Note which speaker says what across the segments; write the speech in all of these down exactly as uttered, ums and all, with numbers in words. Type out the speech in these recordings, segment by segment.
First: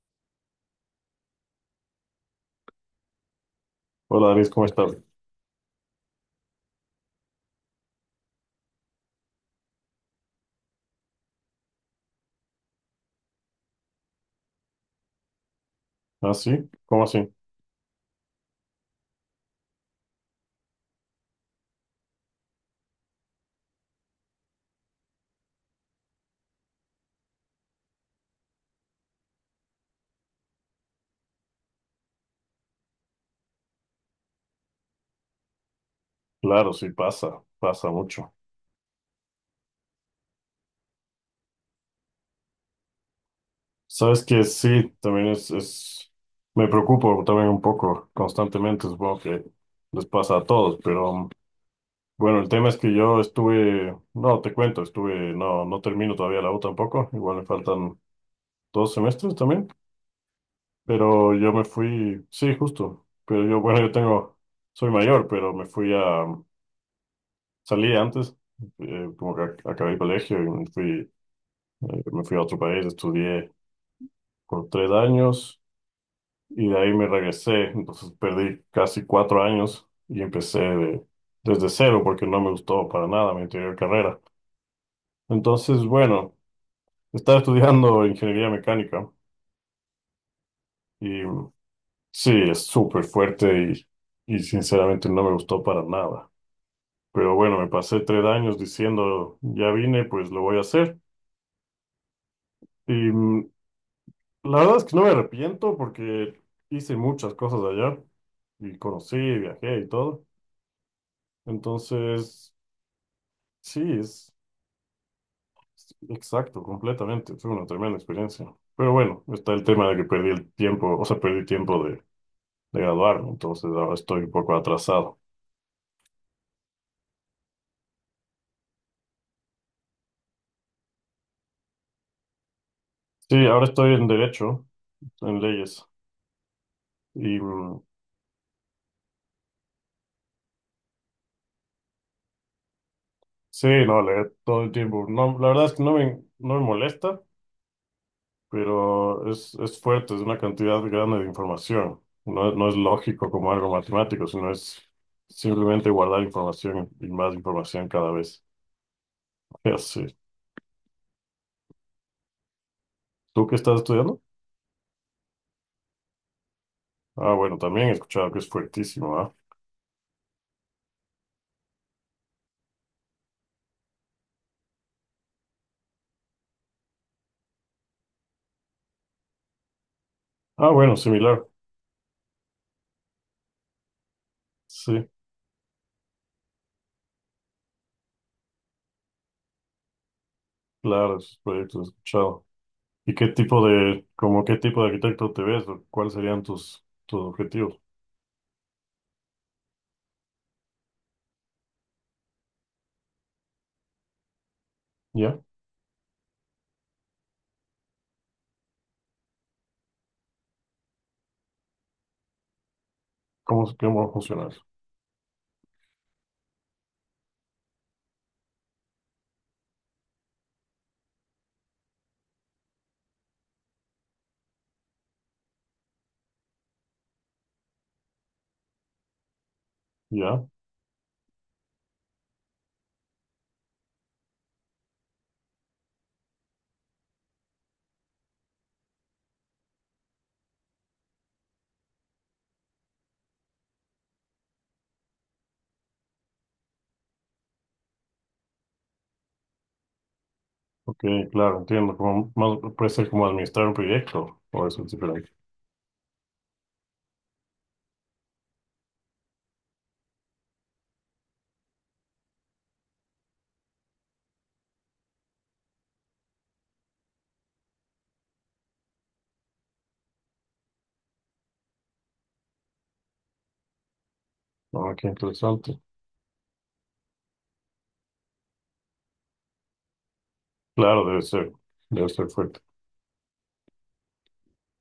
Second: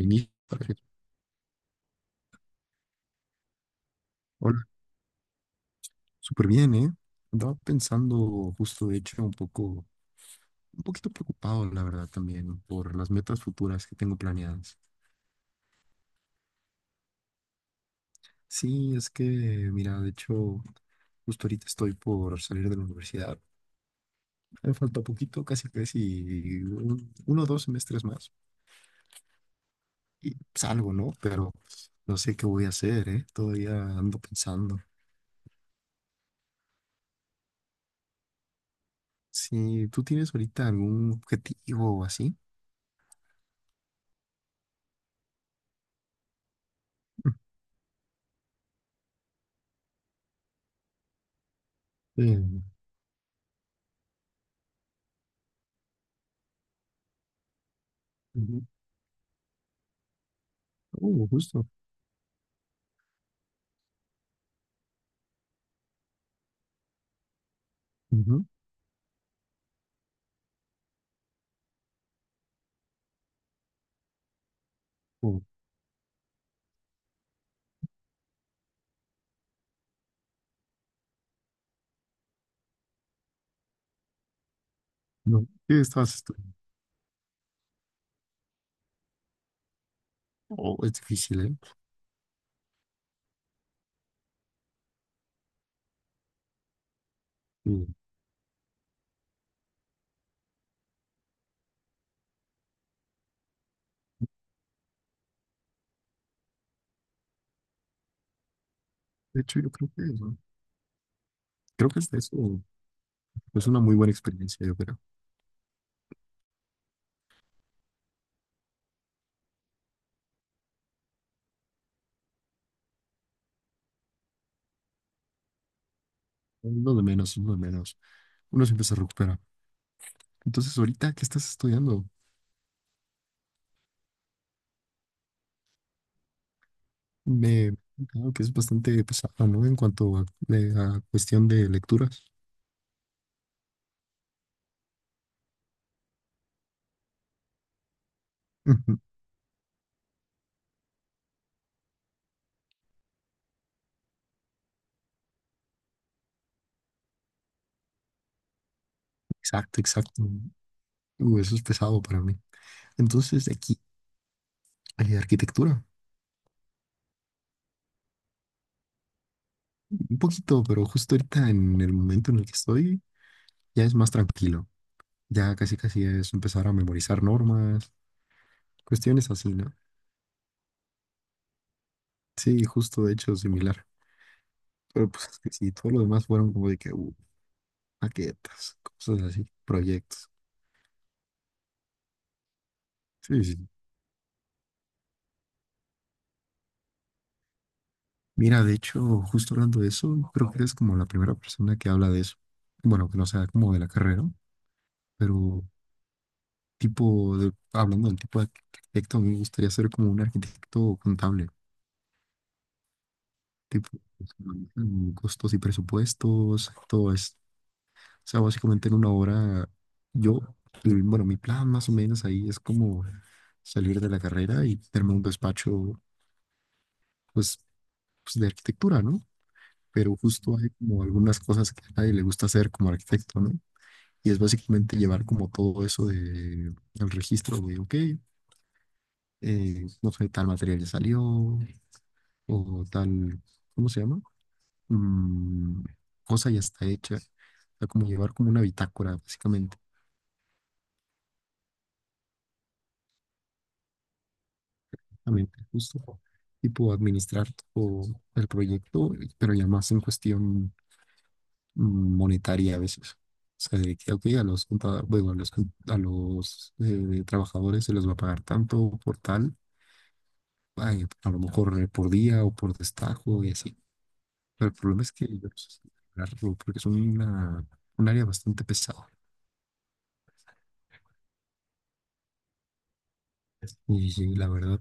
Speaker 1: Inicio, perfecto.
Speaker 2: Hola, David, ¿cómo
Speaker 1: Hola,
Speaker 2: estás?
Speaker 1: súper bien, ¿eh? Andaba pensando justo, de hecho, un poco, un poquito preocupado, la verdad, también por las metas futuras que tengo planeadas.
Speaker 2: ¿Ah, sí? ¿Cómo así?
Speaker 1: Sí, es que, mira, de hecho, justo ahorita estoy por salir de la universidad. Me falta poquito, casi casi un- uno o dos semestres más y salgo, ¿no? Pero no sé qué voy a hacer, ¿eh? Todavía ando pensando.
Speaker 2: Claro, sí, pasa, pasa mucho.
Speaker 1: Si tú tienes ahorita algún objetivo o así.
Speaker 2: Sabes que sí, también es, es, me preocupo también un poco constantemente, supongo que les pasa a todos, pero bueno, el
Speaker 1: Eh,
Speaker 2: tema es que yo estuve, no, te cuento, estuve, no, no termino todavía la U tampoco, igual me faltan
Speaker 1: Ujú.
Speaker 2: dos semestres también,
Speaker 1: Oh,
Speaker 2: pero yo me
Speaker 1: justo.
Speaker 2: fui, sí, justo, pero yo, bueno, yo tengo, soy mayor, pero me fui a, salí antes,
Speaker 1: Ujú.
Speaker 2: eh, como que ac- acabé el colegio y me fui. Eh, me fui a otro país, estudié por tres
Speaker 1: Oh.
Speaker 2: años y de ahí me regresé. Entonces perdí casi cuatro años y empecé de- desde cero porque no me gustó para nada mi anterior carrera.
Speaker 1: No, ¿qué
Speaker 2: Entonces,
Speaker 1: estabas
Speaker 2: bueno,
Speaker 1: estudiando?
Speaker 2: estaba estudiando ingeniería mecánica
Speaker 1: Oh, es
Speaker 2: y
Speaker 1: difícil,
Speaker 2: mm,
Speaker 1: ¿eh?
Speaker 2: sí, es súper fuerte y, y sinceramente no me gustó para nada. Pero bueno, me
Speaker 1: Sí.
Speaker 2: pasé tres años diciendo, ya vine, pues lo voy a hacer. Y mm, La verdad es que no me arrepiento porque hice muchas cosas allá y conocí,
Speaker 1: De hecho, yo
Speaker 2: viajé y
Speaker 1: creo que
Speaker 2: todo.
Speaker 1: eso, creo que es de eso.
Speaker 2: Entonces,
Speaker 1: Es una
Speaker 2: sí,
Speaker 1: muy buena
Speaker 2: es
Speaker 1: experiencia, yo creo.
Speaker 2: es exacto, completamente. Fue una tremenda experiencia. Pero bueno, está el tema de que perdí el tiempo, o sea, perdí tiempo de, de graduarme, entonces ahora estoy un poco atrasado.
Speaker 1: Uno de menos, uno de menos. Uno siempre se recupera. Entonces, ahorita, ¿qué estás estudiando?
Speaker 2: Sí, ahora estoy en derecho, en leyes. Y
Speaker 1: Me
Speaker 2: mm,
Speaker 1: Creo que es bastante pesado, ¿no? En cuanto a, de- a cuestión de lecturas.
Speaker 2: sí, no, leer todo el tiempo. No, la verdad es que no me, no me molesta.
Speaker 1: Ujú,
Speaker 2: Pero es, es fuerte, es una cantidad grande de información. No, no es lógico como algo matemático, sino es simplemente guardar información y más información cada vez. Ya
Speaker 1: exacto,
Speaker 2: sé.
Speaker 1: exacto. Uh, eso es pesado para mí. Entonces,
Speaker 2: ¿Tú
Speaker 1: de
Speaker 2: qué estás
Speaker 1: aquí,
Speaker 2: estudiando?
Speaker 1: eh, arquitectura.
Speaker 2: Ah, bueno, también he escuchado que es fuertísimo, ¿ah?
Speaker 1: Un poquito, pero justo ahorita, en el momento en el que estoy, ya es más tranquilo. Ya casi casi es empezar a memorizar normas. Cuestiones así, ¿no?
Speaker 2: Ah, bueno, similar.
Speaker 1: Sí, justo de hecho similar.
Speaker 2: Sí,
Speaker 1: Pero pues es que sí, todo lo demás fueron como de que uh, maquetas, cosas así, proyectos.
Speaker 2: claro, esos proyectos he escuchado. ¿Y qué
Speaker 1: Sí, sí,
Speaker 2: tipo
Speaker 1: sí.
Speaker 2: de, como qué tipo de arquitecto te ves? ¿O cuáles serían tus, tus objetivos?
Speaker 1: Mira, de hecho, justo hablando de eso, creo que eres como la primera persona que habla de eso. Bueno, que no sea como de la carrera, ¿no?
Speaker 2: ¿Ya?
Speaker 1: Pero tipo de, hablando del tipo de arquitecto, a mí me gustaría ser como un arquitecto contable,
Speaker 2: ¿Cómo,
Speaker 1: tipo
Speaker 2: cómo
Speaker 1: pues,
Speaker 2: funciona eso?
Speaker 1: manejan costos y presupuestos, todo esto. O sea, básicamente en una hora, yo, el- bueno, mi plan más o menos ahí es como salir de la carrera y tenerme un despacho, pues, pues, de arquitectura, ¿no? Pero
Speaker 2: Ya,
Speaker 1: justo hay como algunas cosas que a nadie le gusta hacer como arquitecto, ¿no? Y es básicamente llevar como todo eso de, el registro de, ok, eh, no sé, tal material ya salió o tal, ¿cómo se llama? Mm, Cosa ya está hecha. O sea, como llevar como una bitácora, básicamente.
Speaker 2: ok, claro, entiendo. Como, más, puede ser como administrar un proyecto, o eso es diferente.
Speaker 1: Exactamente, justo. Tipo administrar todo el proyecto, pero ya más en cuestión mm, monetaria a veces. O sea, de que, ok, a los, conta- bueno, a los, con- a los eh, trabajadores se les va a pagar tanto por tal, ay, a lo mejor eh, por día o por destajo y así. Pero el
Speaker 2: Ah,
Speaker 1: problema
Speaker 2: qué
Speaker 1: es que yo no sé
Speaker 2: interesante.
Speaker 1: si lograrlo, porque es una, un área bastante pesada.
Speaker 2: Claro, debe ser, debe ser fuerte.
Speaker 1: Y la verdad,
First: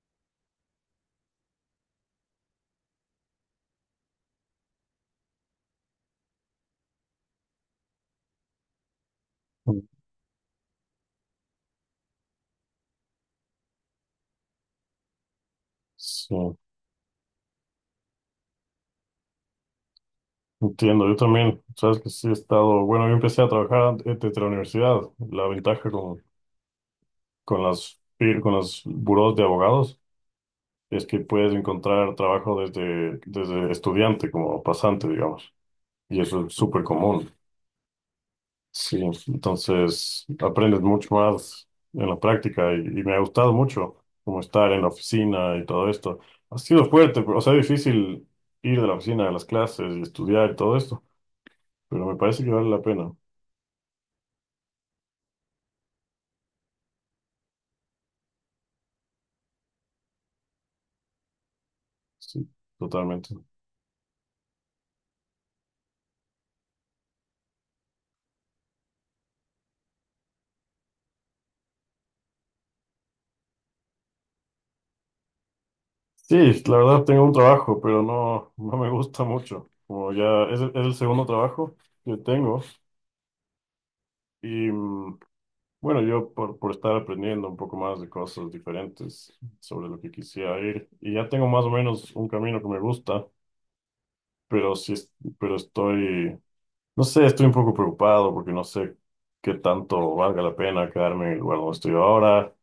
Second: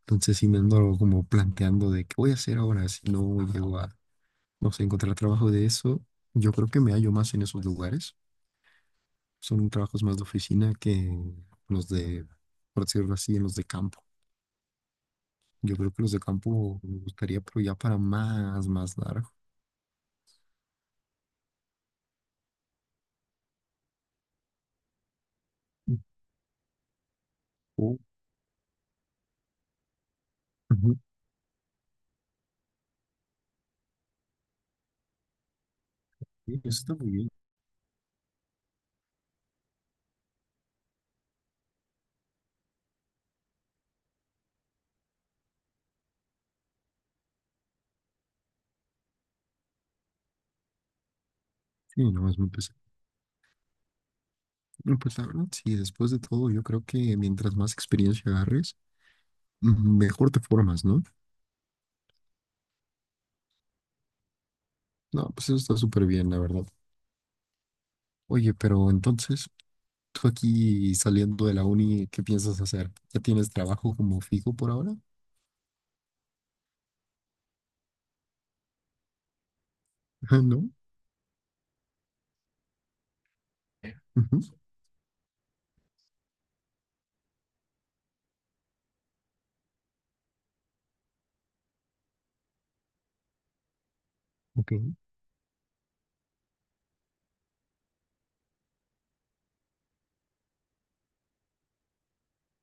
Speaker 1: entonces sí me ando como planteando de qué voy a hacer ahora si no llego a, no sé, encontrar trabajo de eso, yo creo que me hallo más en esos lugares. Son trabajos más de oficina que los de, por decirlo así, en los de campo. Yo creo que los de
Speaker 2: Sí,
Speaker 1: campo me gustaría, pero ya para más, más largo.
Speaker 2: entiendo. Yo también, sabes que sí he estado, bueno, yo empecé a trabajar an- eh, desde la universidad. La ventaja con, con
Speaker 1: Oh,
Speaker 2: las, fir- con los burós de abogados
Speaker 1: ujú,
Speaker 2: es que puedes encontrar trabajo desde, desde estudiante, como pasante, digamos. Y eso es
Speaker 1: sí, eso
Speaker 2: súper
Speaker 1: está muy bien.
Speaker 2: común. Sí, entonces aprendes mucho más en la práctica y, y me ha gustado mucho como estar en la oficina y todo esto. Ha sido fuerte, pero, o sea, difícil ir de la oficina a las clases y estudiar y todo esto,
Speaker 1: Sí,
Speaker 2: pero me
Speaker 1: no, es
Speaker 2: parece
Speaker 1: muy
Speaker 2: que vale
Speaker 1: pesado.
Speaker 2: la pena.
Speaker 1: No, pues la verdad, sí, después de todo, yo creo que mientras más experiencia agarres, mm, mejor te formas, ¿no?
Speaker 2: Sí, totalmente.
Speaker 1: No, pues eso está súper bien, la verdad. Oye, pero entonces, tú aquí saliendo de la uni, ¿qué piensas hacer? ¿Ya tienes trabajo como fijo por ahora?
Speaker 2: Sí, la verdad tengo un trabajo, pero no, no me gusta mucho. Como
Speaker 1: Ajá,
Speaker 2: ya es,
Speaker 1: ¿no?
Speaker 2: el es el segundo trabajo que tengo
Speaker 1: Ujú,
Speaker 2: y mm, bueno, yo por, por estar aprendiendo un poco más de cosas diferentes sobre lo que quisiera ir, y ya tengo más o menos un camino que me gusta,
Speaker 1: ok.
Speaker 2: pero sí, es- pero estoy, no sé, estoy un poco preocupado porque no sé qué tanto valga la pena quedarme en el lugar donde estoy ahora.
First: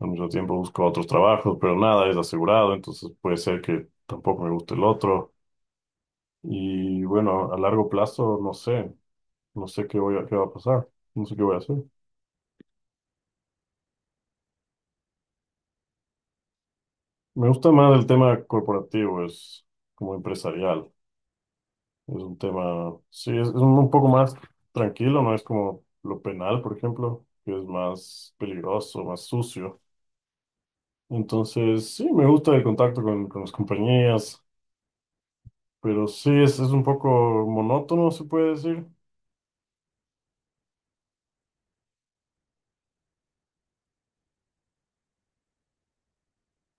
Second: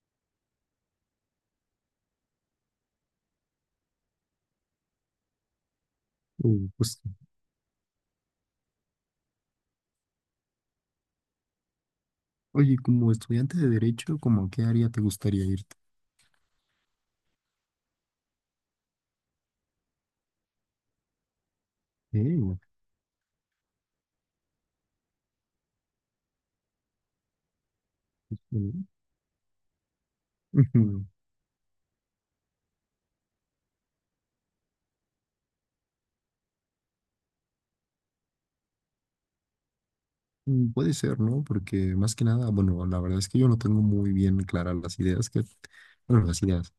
Speaker 2: Al mismo tiempo busco otros trabajos, pero nada es asegurado, entonces puede ser que tampoco me guste el otro.
Speaker 1: Uh, pues,
Speaker 2: Y bueno, a largo plazo, no sé, no sé qué voy a- qué va a pasar, no sé qué voy a hacer.
Speaker 1: oye, como estudiante de derecho, ¿cómo a qué área te gustaría irte?
Speaker 2: Me gusta más el tema corporativo, es como empresarial. Es un
Speaker 1: Eh,
Speaker 2: tema, sí, es, es un poco más tranquilo, no es como lo penal, por ejemplo, que es más
Speaker 1: mm,
Speaker 2: peligroso, más sucio.
Speaker 1: ujú,
Speaker 2: Entonces, sí, me gusta el contacto con, con las compañías, pero sí, es, es un poco monótono, se puede decir.
Speaker 1: mm, puede ser, ¿no? Porque más que nada, bueno, la verdad es que yo no tengo muy bien claras las ideas que, bueno, las ideas,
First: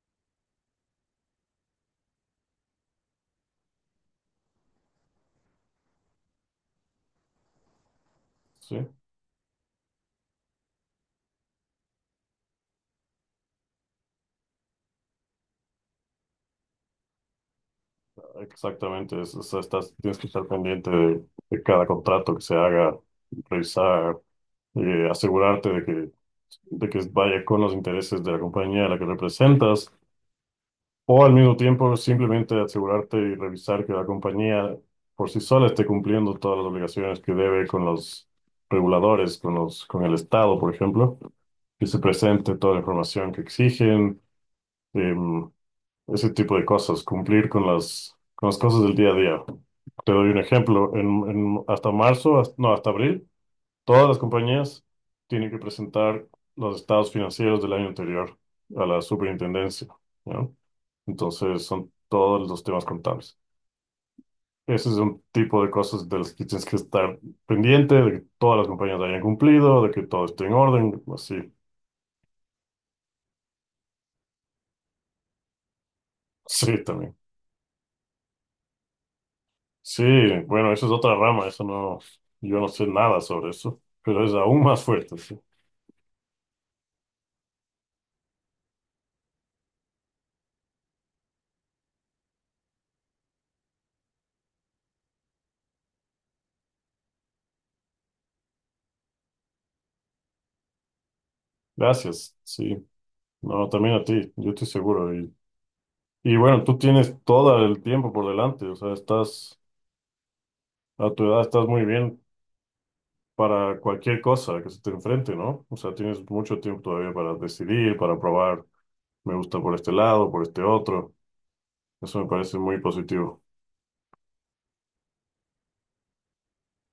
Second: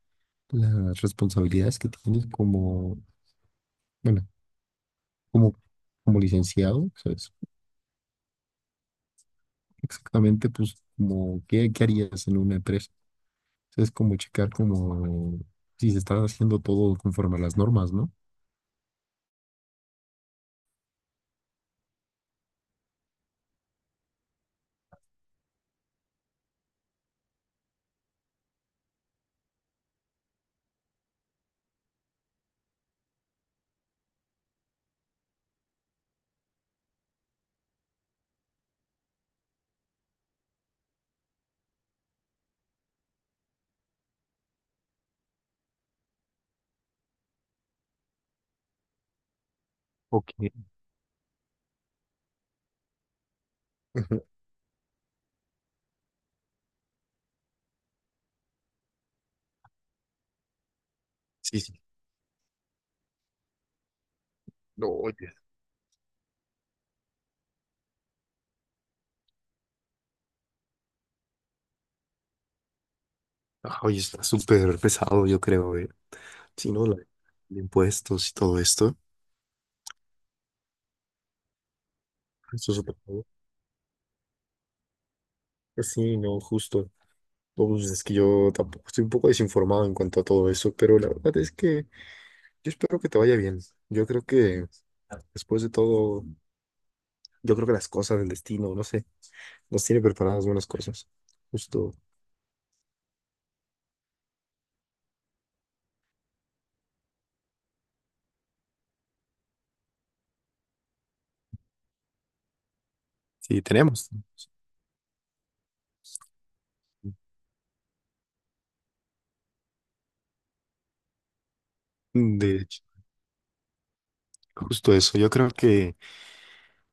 Speaker 1: las responsabilidades que tienes como, bueno, como, como licenciado, ¿sabes?
Speaker 2: Sí,
Speaker 1: Exactamente, pues, como, ¿qué, qué harías en una empresa? Es como checar como si se está haciendo todo conforme a las normas, ¿no?
Speaker 2: exactamente. Es- o sea, estás, tienes que estar pendiente de, de cada contrato que se haga, revisar, eh, asegurarte de que de que vaya con los intereses de la compañía a la que representas, o al mismo tiempo simplemente asegurarte y revisar que la compañía por sí sola esté cumpliendo todas las obligaciones que debe con los reguladores, con los, con el Estado, por ejemplo, que se presente toda la información que exigen, em, ese tipo de cosas, cumplir con las, con las cosas del día a día. Te doy
Speaker 1: Ok.
Speaker 2: un ejemplo, en, en- hasta marzo, hasta- no, hasta abril. Todas las compañías tienen que presentar los estados financieros del año anterior a la superintendencia, ¿no?
Speaker 1: Sí,
Speaker 2: Entonces,
Speaker 1: sí.
Speaker 2: son todos los temas contables.
Speaker 1: No,
Speaker 2: Ese es un
Speaker 1: oye.
Speaker 2: tipo de cosas de las que tienes que estar pendiente, de que todas las compañías hayan cumplido, de que todo esté en orden, así.
Speaker 1: Ah, oye, está súper pesado, yo creo, eh. Sí,
Speaker 2: Sí,
Speaker 1: ¿no? La-
Speaker 2: también.
Speaker 1: de impuestos y todo esto.
Speaker 2: Sí, bueno, eso es otra rama, eso no, yo no
Speaker 1: Esto es
Speaker 2: sé
Speaker 1: súper
Speaker 2: nada
Speaker 1: pesado.
Speaker 2: sobre eso, pero es aún más fuerte, sí.
Speaker 1: Pues sí, no, justo. No, pues es que yo tampoco estoy un poco desinformado en cuanto a todo eso, pero la verdad es que yo espero que te vaya bien. Yo creo que después de todo, yo creo que las cosas del destino, no sé, nos tiene preparadas buenas cosas. Justo.
Speaker 2: Gracias, sí. No, también a ti, yo estoy seguro. Y bueno, tú tienes todo el tiempo por delante, o sea, estás a tu edad, estás muy bien
Speaker 1: Sí,
Speaker 2: para
Speaker 1: tenemos.
Speaker 2: cualquier cosa que se te enfrente, ¿no? O sea, tienes mucho tiempo todavía para decidir, para probar, me gusta por este lado, por este otro. Eso me parece
Speaker 1: De
Speaker 2: muy positivo.
Speaker 1: Justo eso, yo creo que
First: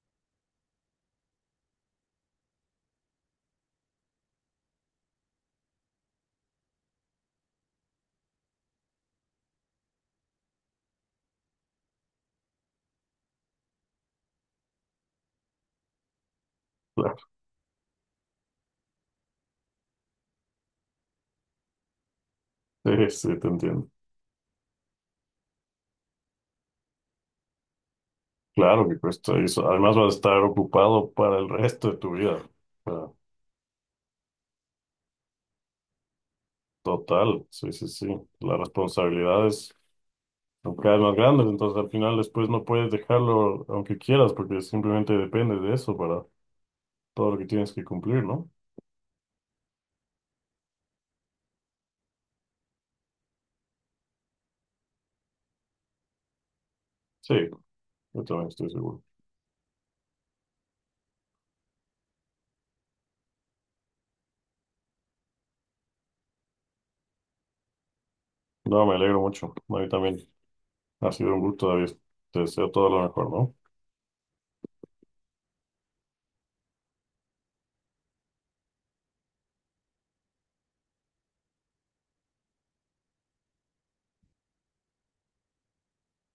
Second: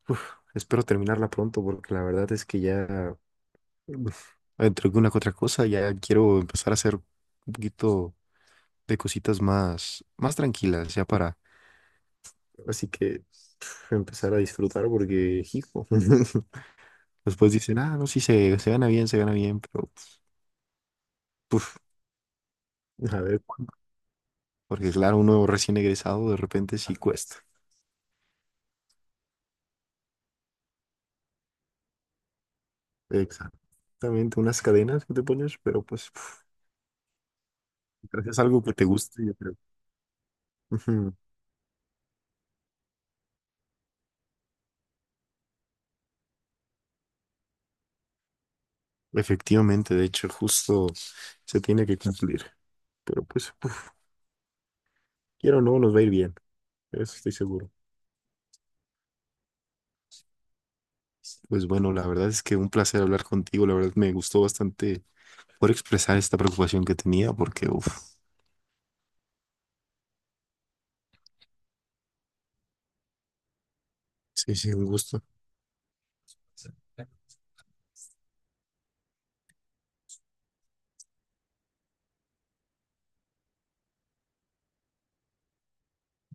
Speaker 1: uf, espero terminarla pronto porque la verdad es que ya uf, entre una que otra cosa ya quiero empezar a hacer un poquito de cositas más, más tranquilas ya para, así que uf, empezar a disfrutar porque hijo. Después dicen ah no sí se, se gana bien se gana bien pero uf,
Speaker 2: Claro, sí,
Speaker 1: a
Speaker 2: sí,
Speaker 1: ver
Speaker 2: te
Speaker 1: cuándo,
Speaker 2: entiendo.
Speaker 1: porque claro uno recién egresado de repente sí cuesta
Speaker 2: Claro que cuesta eso. Además, vas a estar ocupado para el resto de tu vida. O sea,
Speaker 1: exactamente unas cadenas que te pones pero pues uf,
Speaker 2: total, sí, sí, sí.
Speaker 1: gracias a
Speaker 2: Las
Speaker 1: algo que te guste yo creo.
Speaker 2: responsabilidades son cada vez más grandes, entonces al final después no puedes dejarlo aunque quieras, porque simplemente depende de eso para todo lo que tienes que cumplir, ¿no?
Speaker 1: Efectivamente, de hecho, justo se tiene que cumplir. Pero pues, uf, quiero o no, nos va a ir bien. Eso estoy
Speaker 2: Sí,
Speaker 1: seguro.
Speaker 2: yo también estoy seguro.
Speaker 1: Pues bueno, la verdad es que un placer hablar contigo. La verdad me gustó bastante poder expresar esta preocupación que tenía porque, uf,
Speaker 2: No, me alegro mucho. A mí también ha sido un gusto, David. Te deseo todo lo mejor, ¿no?
Speaker 1: sí, sí, un gusto.